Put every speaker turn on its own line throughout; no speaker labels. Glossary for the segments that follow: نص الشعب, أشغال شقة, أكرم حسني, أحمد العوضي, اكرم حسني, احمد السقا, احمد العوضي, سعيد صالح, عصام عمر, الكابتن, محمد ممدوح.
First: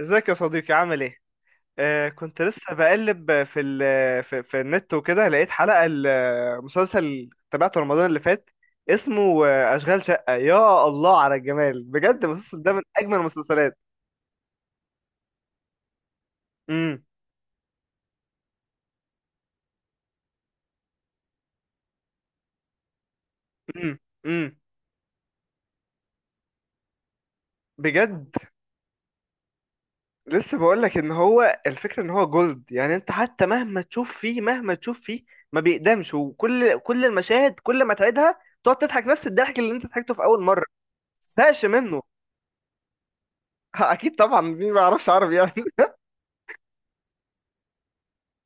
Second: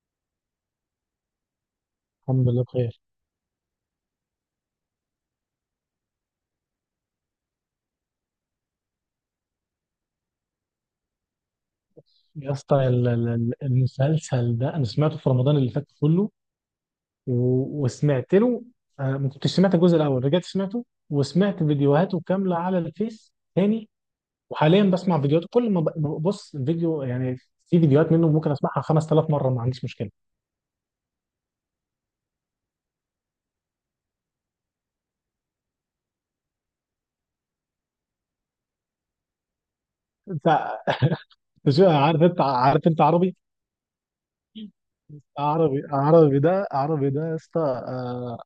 ازيك يا صديقي؟ عامل ايه؟ آه، كنت
الحمد لله
لسه
بخير.
بقلب في النت وكده، لقيت حلقة المسلسل تابعته رمضان اللي فات. اسمه أشغال شقة. يا الله على الجمال بجد!
يا
المسلسل ده من
اسطى،
أجمل المسلسلات.
المسلسل ده انا سمعته في رمضان اللي فات كله،
امم
وسمعت له. ما كنتش سمعت الجزء الاول، رجعت سمعته وسمعت فيديوهاته كامله على الفيس تاني.
امم امم
وحاليا بسمع فيديوهاته كل ما ما ببص الفيديو يعني. في فيديوهات منه
بجد؟
ممكن اسمعها 5000 مره ما عنديش مشكله.
لسه بقول لك ان هو الفكرة ان هو جولد، يعني انت حتى مهما تشوف فيه ما بيقدمش، كل المشاهد كل ما تعيدها تقعد تضحك نفس الضحك اللي انت ضحكته في اول مرة، ما
ف-
تزهقش
شو
منه.
عارف، انت عارف انت عربي؟
اكيد طبعا، مين ما يعرفش عربي يعني؟
عربي عربي، ده عربي ده يا اسطى. آه،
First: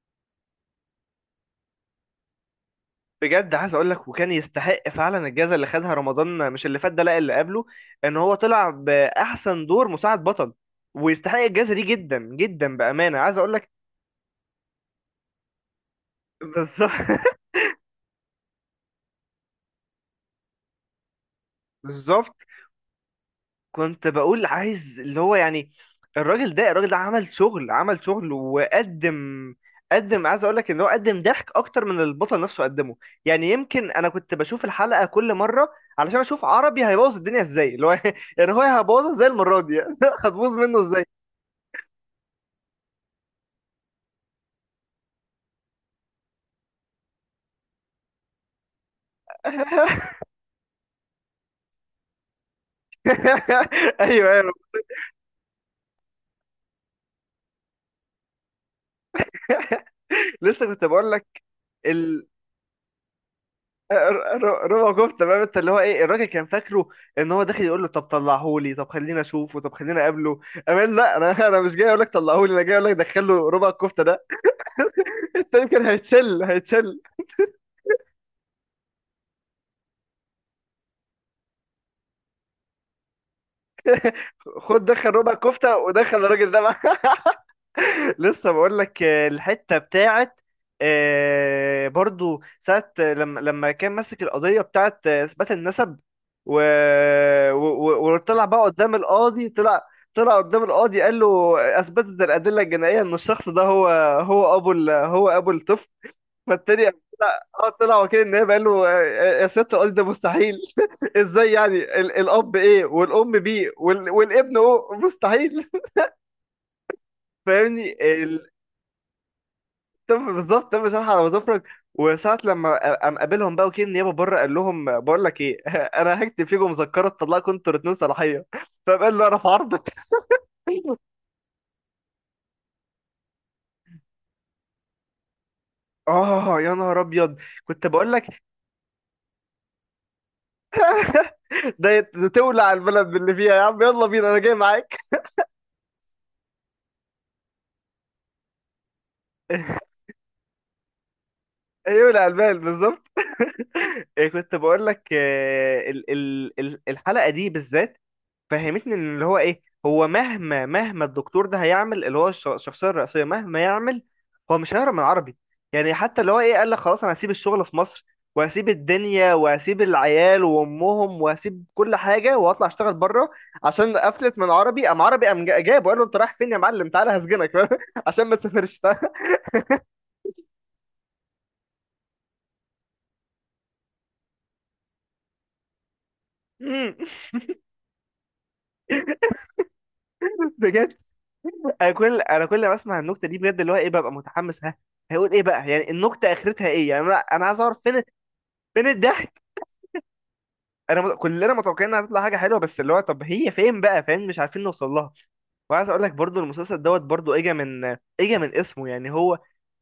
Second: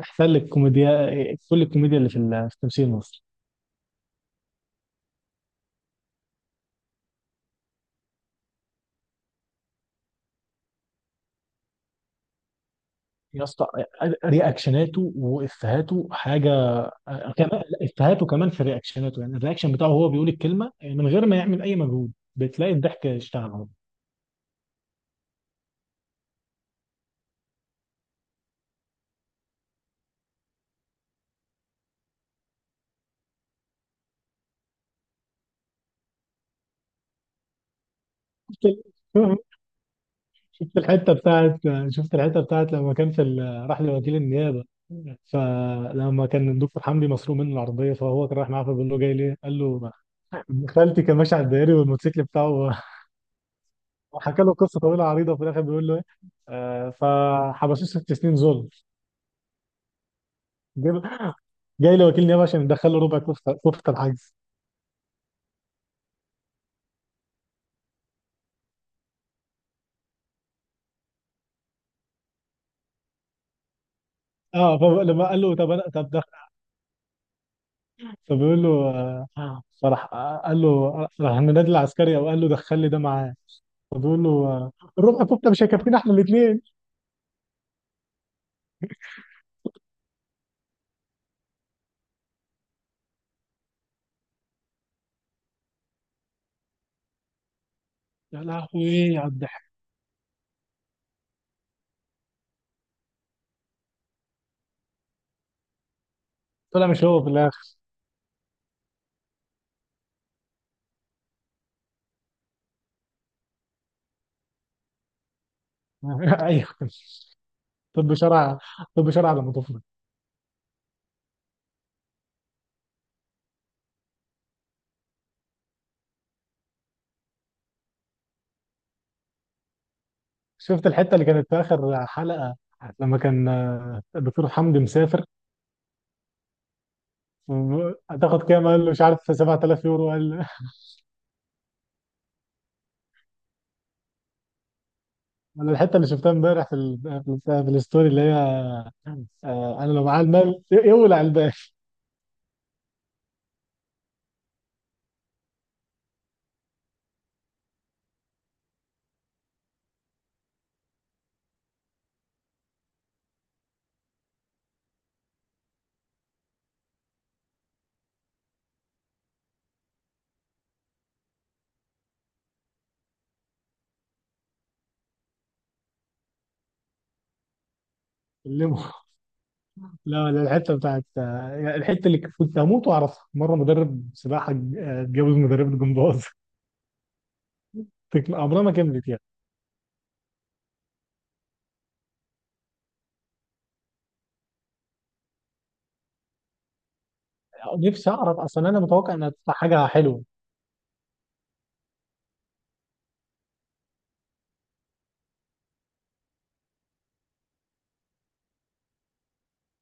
احسن لك كوميديا، كل الكوميديا اللي في في تمثيل مصر.
بجد عايز اقول لك، وكان يستحق فعلا الجائزه اللي خدها رمضان، مش اللي فات ده، لا اللي قبله. ان هو طلع باحسن دور مساعد بطل، ويستحق الجائزه دي جدا جدا، بامانه عايز
يا
اقول
اسطى،
لك.
رياكشناته وافهاته حاجه.
بالظبط.
كمان لا، افهاته كمان في رياكشناته. يعني الرياكشن بتاعه، هو بيقول الكلمه من غير ما يعمل اي مجهود
بالظبط.
بتلاقي الضحك اشتغل اهو.
كنت بقول عايز اللي هو يعني، الراجل ده عمل شغل، وقدم، قدم. عايز اقول لك ان هو قدم ضحك اكتر من البطل نفسه قدمه. يعني يمكن انا كنت بشوف الحلقه كل مره علشان اشوف عربي هيبوظ الدنيا ازاي، اللي هو يعني هو
شفت،
هيبوظها ازاي المره دي. هتبوظ
شفت
منه ازاي.
الحته بتاعت شفت الحته بتاعت لما كان في راح لوكيل النيابه. فلما كان الدكتور حمدي مسروق منه العربيه، فهو كان رايح معاه، فبيقول له: جاي ليه؟ قال له: ابن خالتي كان ماشي على الدائري والموتوسيكل بتاعه.
ايوه
وحكى
ايوه.
له قصه طويله عريضه، وفي الاخر بيقول له: ايه؟ فحبسوه ست سنين ظلم.
لسه كنت
جاب
بقول لك.
جاي له
ال
وكيل نيابه عشان يدخله ربع كفته، كفته
آه،
الحجز.
ر- ر- ربع كفته بقى، انت اللي هو ايه، الراجل كان فاكره ان هو داخل يقول له طب طلعهولي، طب خلينا اشوفه، طب خلينا اقابله. امان، لا انا انا مش جاي اقول لك طلعهولي، انا جاي اقول لك دخله ربع الكفته ده.
اه، فلما قال له:
التاني
طب انا
كان
طب ده،
هيتشل.
فبيقول له، فراح، قال له راح النادي العسكري، او قال له: دخل لي ده معاه. فبيقول له:
خد، دخل
الربع
ربع
كفته مش
الكفته
هيكفينا احنا
ودخل الراجل ده
الاثنين.
معاه. لسه بقول لك، الحته بتاعت، برضو ساعه لما كان ماسك القضيه بتاعت اثبات النسب، و...
يا
وطلع بقى قدام
لهوي على
القاضي،
الضحك!
طلع، طلع قدام القاضي قال له اثبتت الادله الجنائيه ان الشخص ده هو، هو ابو الطفل. فالتاني
طلع
قام،
مش هو في
طلع،
الاخر؟
اه طلع وكيل النيابه قال له يا سياده القاضي ده مستحيل. ازاي يعني؟ الاب ايه، والام بي، والابن او، مستحيل.
ايوه.
فاهمني؟
طب شرع طب شرع على مضافنا.
طب بالظبط، تم شرح على مظافرك. وساعة لما قام قابلهم بقى وكيل النيابة بره، قال لهم بقول لك ايه، انا هكتب فيكم مذكرة تطلعكم انتوا الاتنين صلاحية. فقال له انا في عرضك.
شفت الحته اللي كانت في اخر حلقه لما كان الدكتور حمدي مسافر؟
اه يا نهار ابيض! كنت بقول لك
هتاخد كام؟ قال له: مش عارف، 7000 يورو. قال:
ده تولع البلد باللي فيها يا عم، يلا بينا انا جاي معاك.
انا الحته اللي شفتها امبارح في في في الستوري اللي هي، انا لو معايا المال يولع البال
يولع البلد، بالظبط. إيه، كنت بقول لك الحلقة دي بالذات، فهمتني؟ ان اللي هو ايه، هو مهما الدكتور ده هيعمل، اللي هو الشخصيه الرئيسيه مهما يعمل، هو مش هيهرب من العربي. يعني حتى اللي هو ايه قال لك خلاص انا هسيب الشغل في مصر، وهسيب الدنيا، وهسيب العيال وامهم، وهسيب كل حاجه واطلع اشتغل بره، عشان قفلت من عربي. قام عربي قام جابه، قال له انت رايح فين يا معلم، تعالى هسجنك عشان ما
الليمو.
تسافرش.
لا لا، الحته بتاعت، يعني الحته اللي كنت هموت واعرفها مره، مدرب سباحه اتجوز مدرب جمباز.
مم.
عمرها ما كملت يعني.
بجد؟ انا كل ما اسمع النكته دي بجد اللي هو ايه، ببقى متحمس، ها هيقول ايه بقى يعني، النكته اخرتها ايه يعني، انا عايز اعرف فين،
نفسي اعرف اصلا، انا
فين
متوقع انها
الضحك.
تطلع حاجه حلوه.
كلنا متوقعين انها هتطلع حاجه حلوه، بس اللي هو طب هي فين بقى، فاهم؟ مش عارفين نوصل لها. وعايز اقول لك برضو المسلسل دوت، برضو اجا من اسمه، يعني هو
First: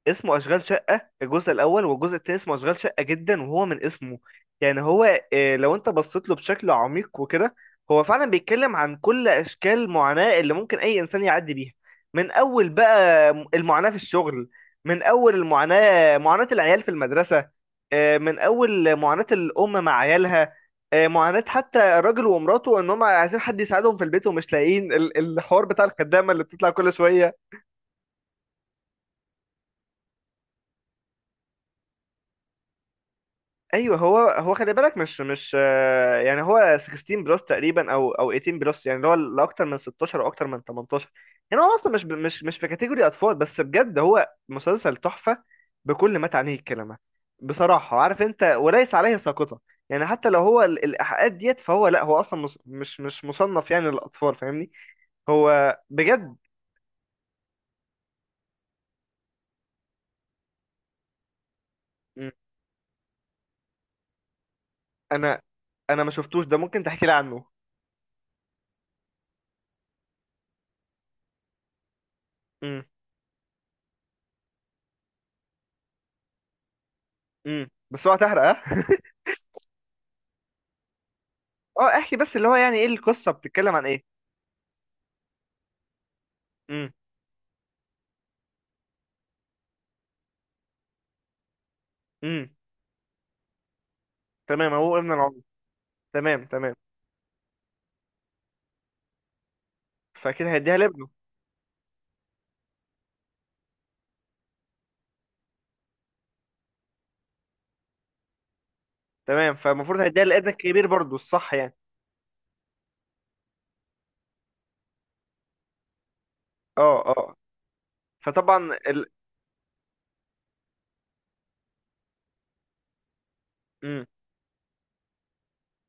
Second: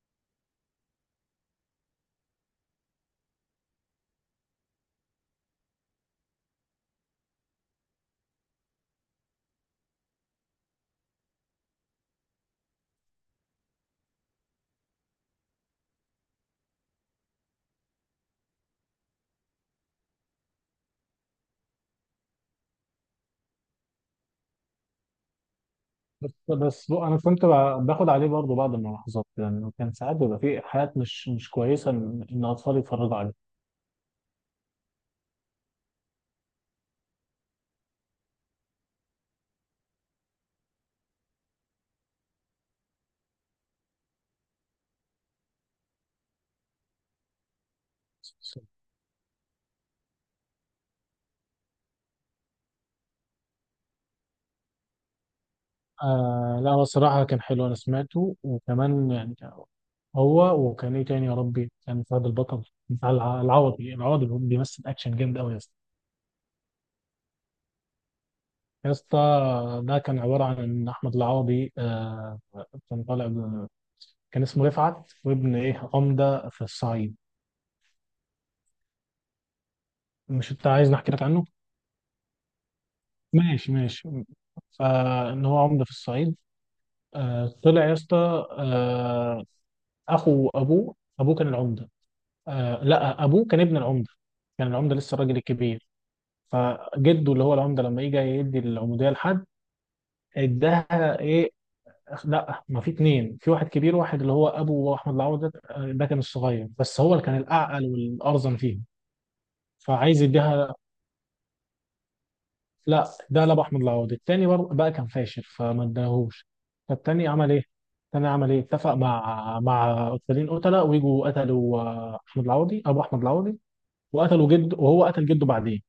اسمه اشغال شقه الجزء الاول، والجزء التاني اسمه اشغال شقه جدا. وهو من اسمه، يعني هو، آه، لو انت بصيت له بشكل عميق وكده، هو فعلا بيتكلم عن كل اشكال المعاناه اللي ممكن اي انسان يعدي بيها. من اول بقى المعاناه في الشغل، من اول المعاناه معاناه العيال في المدرسه، من اول معاناه الام مع عيالها، معاناة حتى الراجل ومراته ان هم عايزين حد يساعدهم في البيت ومش لاقيين، الحوار بتاع الخدامة اللي بتطلع كل
انا
شوية.
كنت باخد عليه برضه بعض الملاحظات، يعني كان ساعات بيبقى في حاجات مش كويسه ان اطفال يتفرجوا
ايوه، هو خلي بالك، مش مش آه، يعني هو 16 بلس تقريبا، او 18 بلس، يعني اللي هو اللي اكتر من 16 او اكتر من 18. يعني هو اصلا مش ب- مش مش في كاتيجوري اطفال. بس بجد هو مسلسل تحفة بكل ما تعنيه الكلمة. بصراحة عارف انت،
عليها.
وليس عليه ساقطة، يعني حتى لو هو الايحاءات ديت، فهو لا، هو اصلا مش مصنف يعني للاطفال، فاهمني. هو بجد.
آه لا، هو الصراحة كان حلو، أنا سمعته. وكمان يعني كان هو، وكان إيه تاني يا ربي؟ كان فهد البطل، بتاع العوضي. العوضي اللي هو بيمثل أكشن جامد
انا
أوي يا اسطى.
انا ما شفتوش ده، ممكن تحكي لي عنه؟
يا اسطى، ده كان عبارة عن إن أحمد العوضي آه،
امم.
كان طالع كان اسمه رفعت، وابن إيه؟ عمدة في الصعيد.
امم. بس هو هتحرق، ها؟
مش أنت عايز نحكي لك عنه؟
اه احكي، بس اللي هو يعني ايه، القصه
ماشي
بتتكلم عن ايه؟
ماشي. فإن هو عمدة في الصعيد.
امم.
آه طلع يا اسطى، آه، أخو أبوه. أبوه كان العمدة.
امم.
آه لا، ابوه كان ابن العمده. كان
تمام،
العمده
هو ابن
لسه الراجل
العم.
الكبير.
تمام تمام.
فجده اللي هو العمده لما يجي يدي العموديه لحد،
فاكيد هيديها لابنه.
اداها ايه؟ لا، ما في اتنين: في واحد كبير، واحد اللي هو ابو احمد العوده. ده كان الصغير، بس هو اللي كان الاعقل والارزن فيهم.
تمام، فالمفروض
فعايز
هيديها لابنك
يديها،
الكبير برضه، الصح يعني؟
لا، ده لابو احمد العوده التاني. بقى كان فاشل، فما اداهوش.
اه
فالتاني
اه.
عمل ايه؟
فطبعا
اتفق
ال...
مع قتالين، قتله، ويجوا قتلوا، احمد العوضي، ابو احمد العوضي.
امم.
وقتلوا جده، وهو قتل جده بعدين.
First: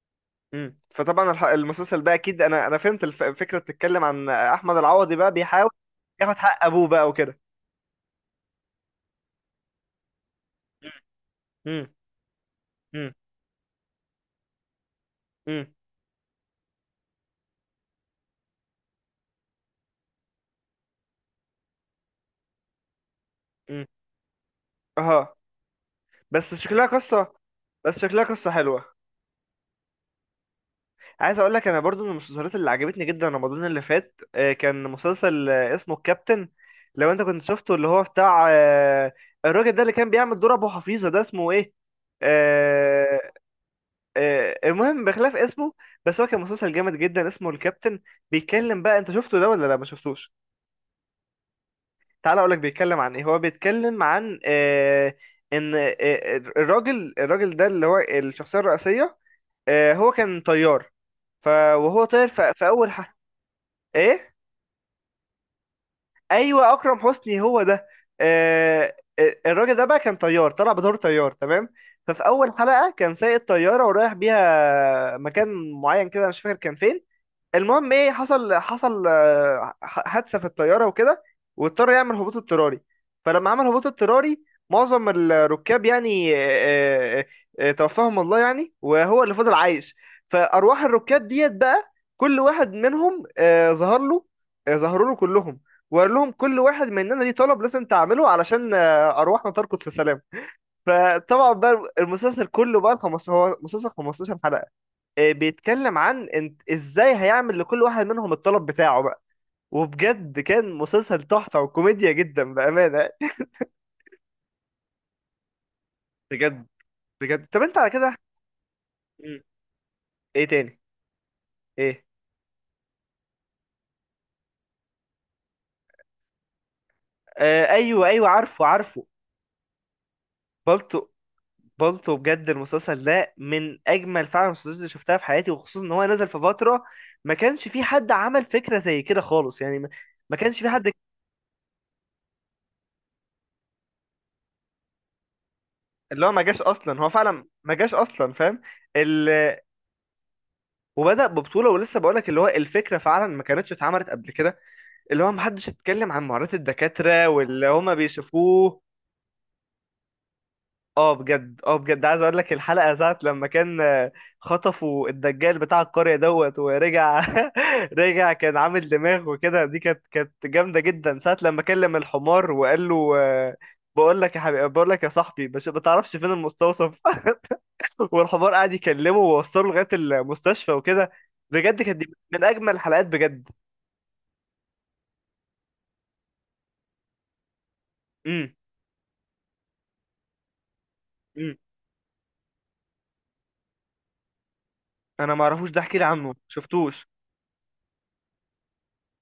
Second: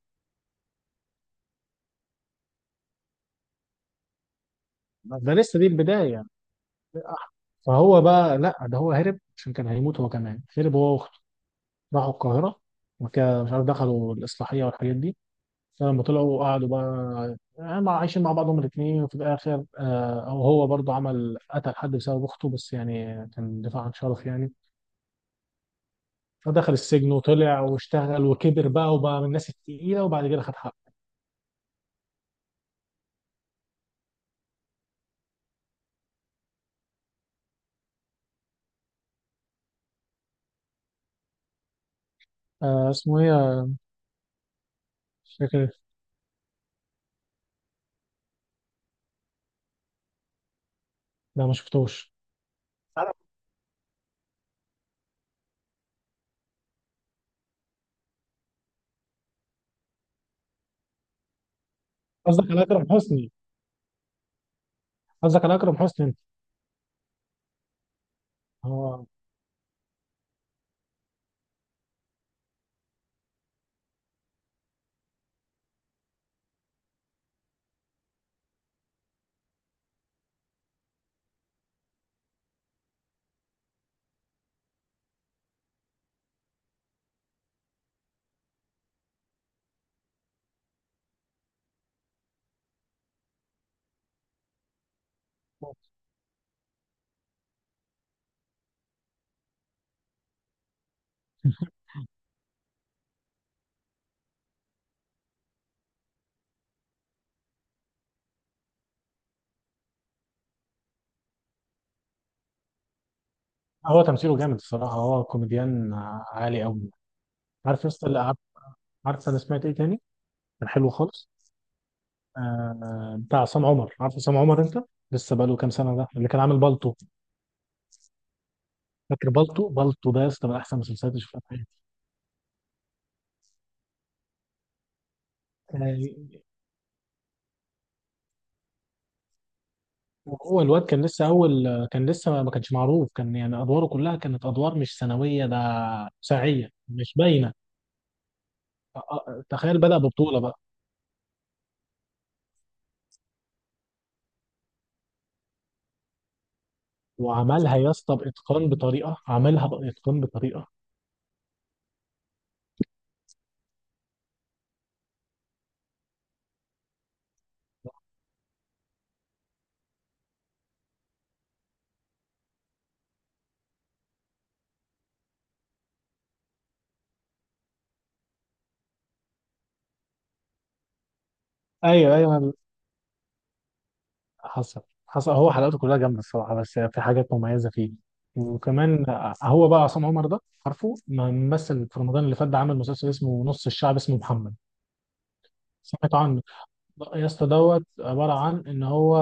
امم. فطبعا المسلسل بقى اكيد، انا فهمت الفكره، بتتكلم عن احمد العوضي بقى
ده لسه دي
بيحاول
البداية يعني.
ياخد حق ابوه بقى وكده.
فهو بقى، لا ده هو هرب عشان كان هيموت هو كمان، هرب هو واخته.
امم.
راحوا القاهرة،
امم.
وكده مش عارف دخلوا الإصلاحية والحاجات دي.
امم.
فلما طلعوا قعدوا بقى، يعني عايشين مع بعضهم الاثنين. وفي الآخر آه، أو هو برضه عمل قتل حد بسبب أخته، بس يعني كان دفاع
امم.
عن شرف يعني.
اه بس
فدخل
شكلها
السجن
قصه،
وطلع
بس شكلها
واشتغل
قصه
وكبر
حلوه.
بقى، وبقى من الناس التقيلة، وبعد كده خد حقه.
عايز اقول لك انا برضو من المسلسلات اللي عجبتني جدا رمضان اللي فات، كان مسلسل، اسمه الكابتن. لو انت كنت شفته، اللي هو بتاع الراجل ده اللي كان بيعمل دور ابو حفيظه ده، اسمه ايه؟
آه اسمه
آه،
إيه؟
المهم بخلاف
مش فاكر.
اسمه، بس هو كان مسلسل جامد جدا، اسمه الكابتن. بيتكلم بقى، انت شفته ده ولا لا؟ ما شفتوش؟
لا ما شفتوش.
تعال اقول لك بيتكلم
أنا-
عن ايه. هو بيتكلم عن آه، ان آه، آه، الراجل، الراجل ده اللي هو الشخصيه الرئيسيه، آه، هو كان طيار. ف وهو طاير،
قصدك على
في
أكرم
اول
حسني؟
ايه.
قصدك على أكرم حسني أنت؟
ايوه، اكرم حسني هو ده.
هو
الراجل ده بقى كان طيار، طلع بدور طيار تمام. ففي اول حلقه كان سايق الطياره ورايح بيها مكان معين كده، أنا مش فاكر كان فين. المهم ايه حصل، حصل، حادثه في الطياره وكده، واضطر يعمل هبوط اضطراري. فلما عمل هبوط اضطراري، معظم الركاب يعني، توفاهم الله يعني، وهو اللي فضل عايش. فارواح الركاب ديت بقى، كل واحد منهم ظهروا له كلهم، وقال لهم كل واحد مننا ليه طلب لازم تعمله علشان ارواحنا تركض في سلام. فطبعا بقى المسلسل كله بقى، هو مسلسل 15 حلقه، بيتكلم عن انت ازاي هيعمل لكل واحد منهم الطلب بتاعه بقى. وبجد كان مسلسل تحفة وكوميديا جدا بأمانة.
هو تمثيله جامد الصراحة، هو كوميديان عالي
بجد؟
أوي.
بجد طب انت
عارف يا
على
اسطى
كده.
اللي عارف، عارف أنا
مم.
سمعت إيه تاني؟
ايه
كان
تاني؟
حلو خالص.
ايه؟
آه، بتاع عصام عمر. عارف عصام عمر أنت؟ لسه بقاله كام سنة، ده اللي كان عامل بالطو.
آه ايوه ايوه، عارفه عارفه.
فاكر بالطو؟ بالطو ده يا اسطى من أحسن
بالطو،
المسلسلات اللي شفتها في حياتي.
بالطو، بجد المسلسل ده من اجمل فعلا المسلسلات اللي شفتها في حياتي، وخصوصا ان
آه
هو نزل في فترة ما كانش في حد عمل فكرة زي كده خالص يعني، ما ما كانش
هو
في
الواد
حد.
كان لسه أول، كان لسه ما كانش معروف. كان يعني أدواره كلها كانت أدوار مش ثانوية، ده
اللي هو ما جاش
ساعية
اصلا، هو
مش
فعلا
باينة.
ما جاش اصلا، فاهم؟ ال-
تخيل بدأ ببطولة بقى.
وبدأ ببطولة. ولسه بقولك اللي هو الفكرة فعلا ما كانتش اتعملت قبل كده، اللي هو محدش اتكلم عن معاناة الدكاترة واللي
وعملها يا
هما
اسطى بإتقان،
بيشوفوه.
بطريقة، عملها بإتقان بطريقة.
اه بجد، اه بجد عايز اقولك الحلقة ساعة لما كان خطفوا الدجال بتاع القرية دوت ورجع، رجع كان عامل دماغ وكده، دي كانت كانت جامدة جدا، ساعة لما كلم الحمار وقال له بقول لك يا حبيبي، بقول لك يا صاحبي، بس ما تعرفش فين المستوصف. والحمار قعد يكلمه ووصله لغايه المستشفى وكده. بجد كانت دي
ايوه
من
ايوه.
اجمل الحلقات بجد.
حصل، هو حلقاته كلها جامده الصراحه، بس في حاجات مميزه فيه.
امم.
وكمان، هو بقى عصام عمر ده، عارفه ما
امم.
مثل في رمضان اللي فات ده؟ عامل مسلسل اسمه نص الشعب، اسمه محمد.
انا ما اعرفوش ده، احكي لي
سمعت
عنه،
عنه.
شفتوش.
يا اسطى، دوت عباره عن ان هو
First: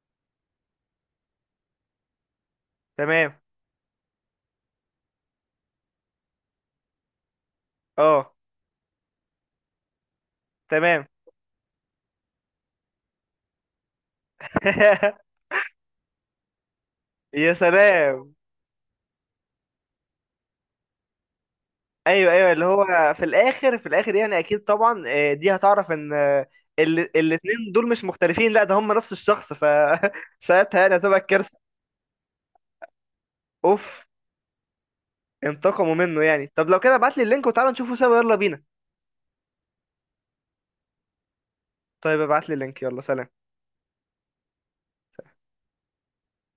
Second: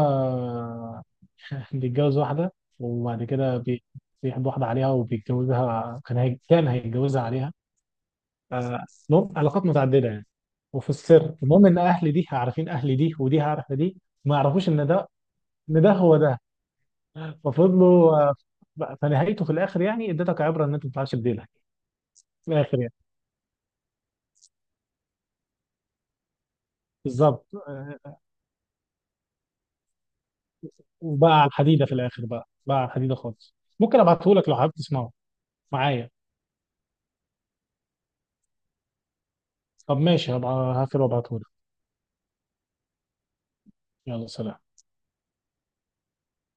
بيتجوز واحده، وبعد
تمام.
كده بيحب واحده عليها وبيتجوزها. كان هي... كان هيتجوزها عليها.
اه.
آه، المهم علاقات متعدده يعني، وفي
تمام.
السر. المهم ان اهل دي عارفين اهل دي، ودي عارفه دي، ما يعرفوش ان ده هو ده.
يا
ففضلوا،
سلام.
فنهايته في الاخر يعني، اديتك عبره ان انت ما تطلعش بديلها
ايوه ايوه،
في
اللي
الاخر يعني.
هو في الاخر، في الاخر يعني اكيد طبعا، دي هتعرف ان،
بالظبط.
الاتنين دول مش
آه،
مختلفين، لا ده هم نفس الشخص. ساعتها يعني هتبقى
وبقى على
الكارثه.
الحديده في الاخر، بقى على الحديده خالص. ممكن
اوف،
ابعته لك لو حابب تسمعه
انتقموا
معايا.
منه يعني. طب لو كده ابعت لي اللينك وتعالى نشوفه سوا، يلا بينا.
طب ماشي، هبقى هقفل وابعته لك.
طيب ابعت لي اللينك، يلا سلام.
يلا سلام.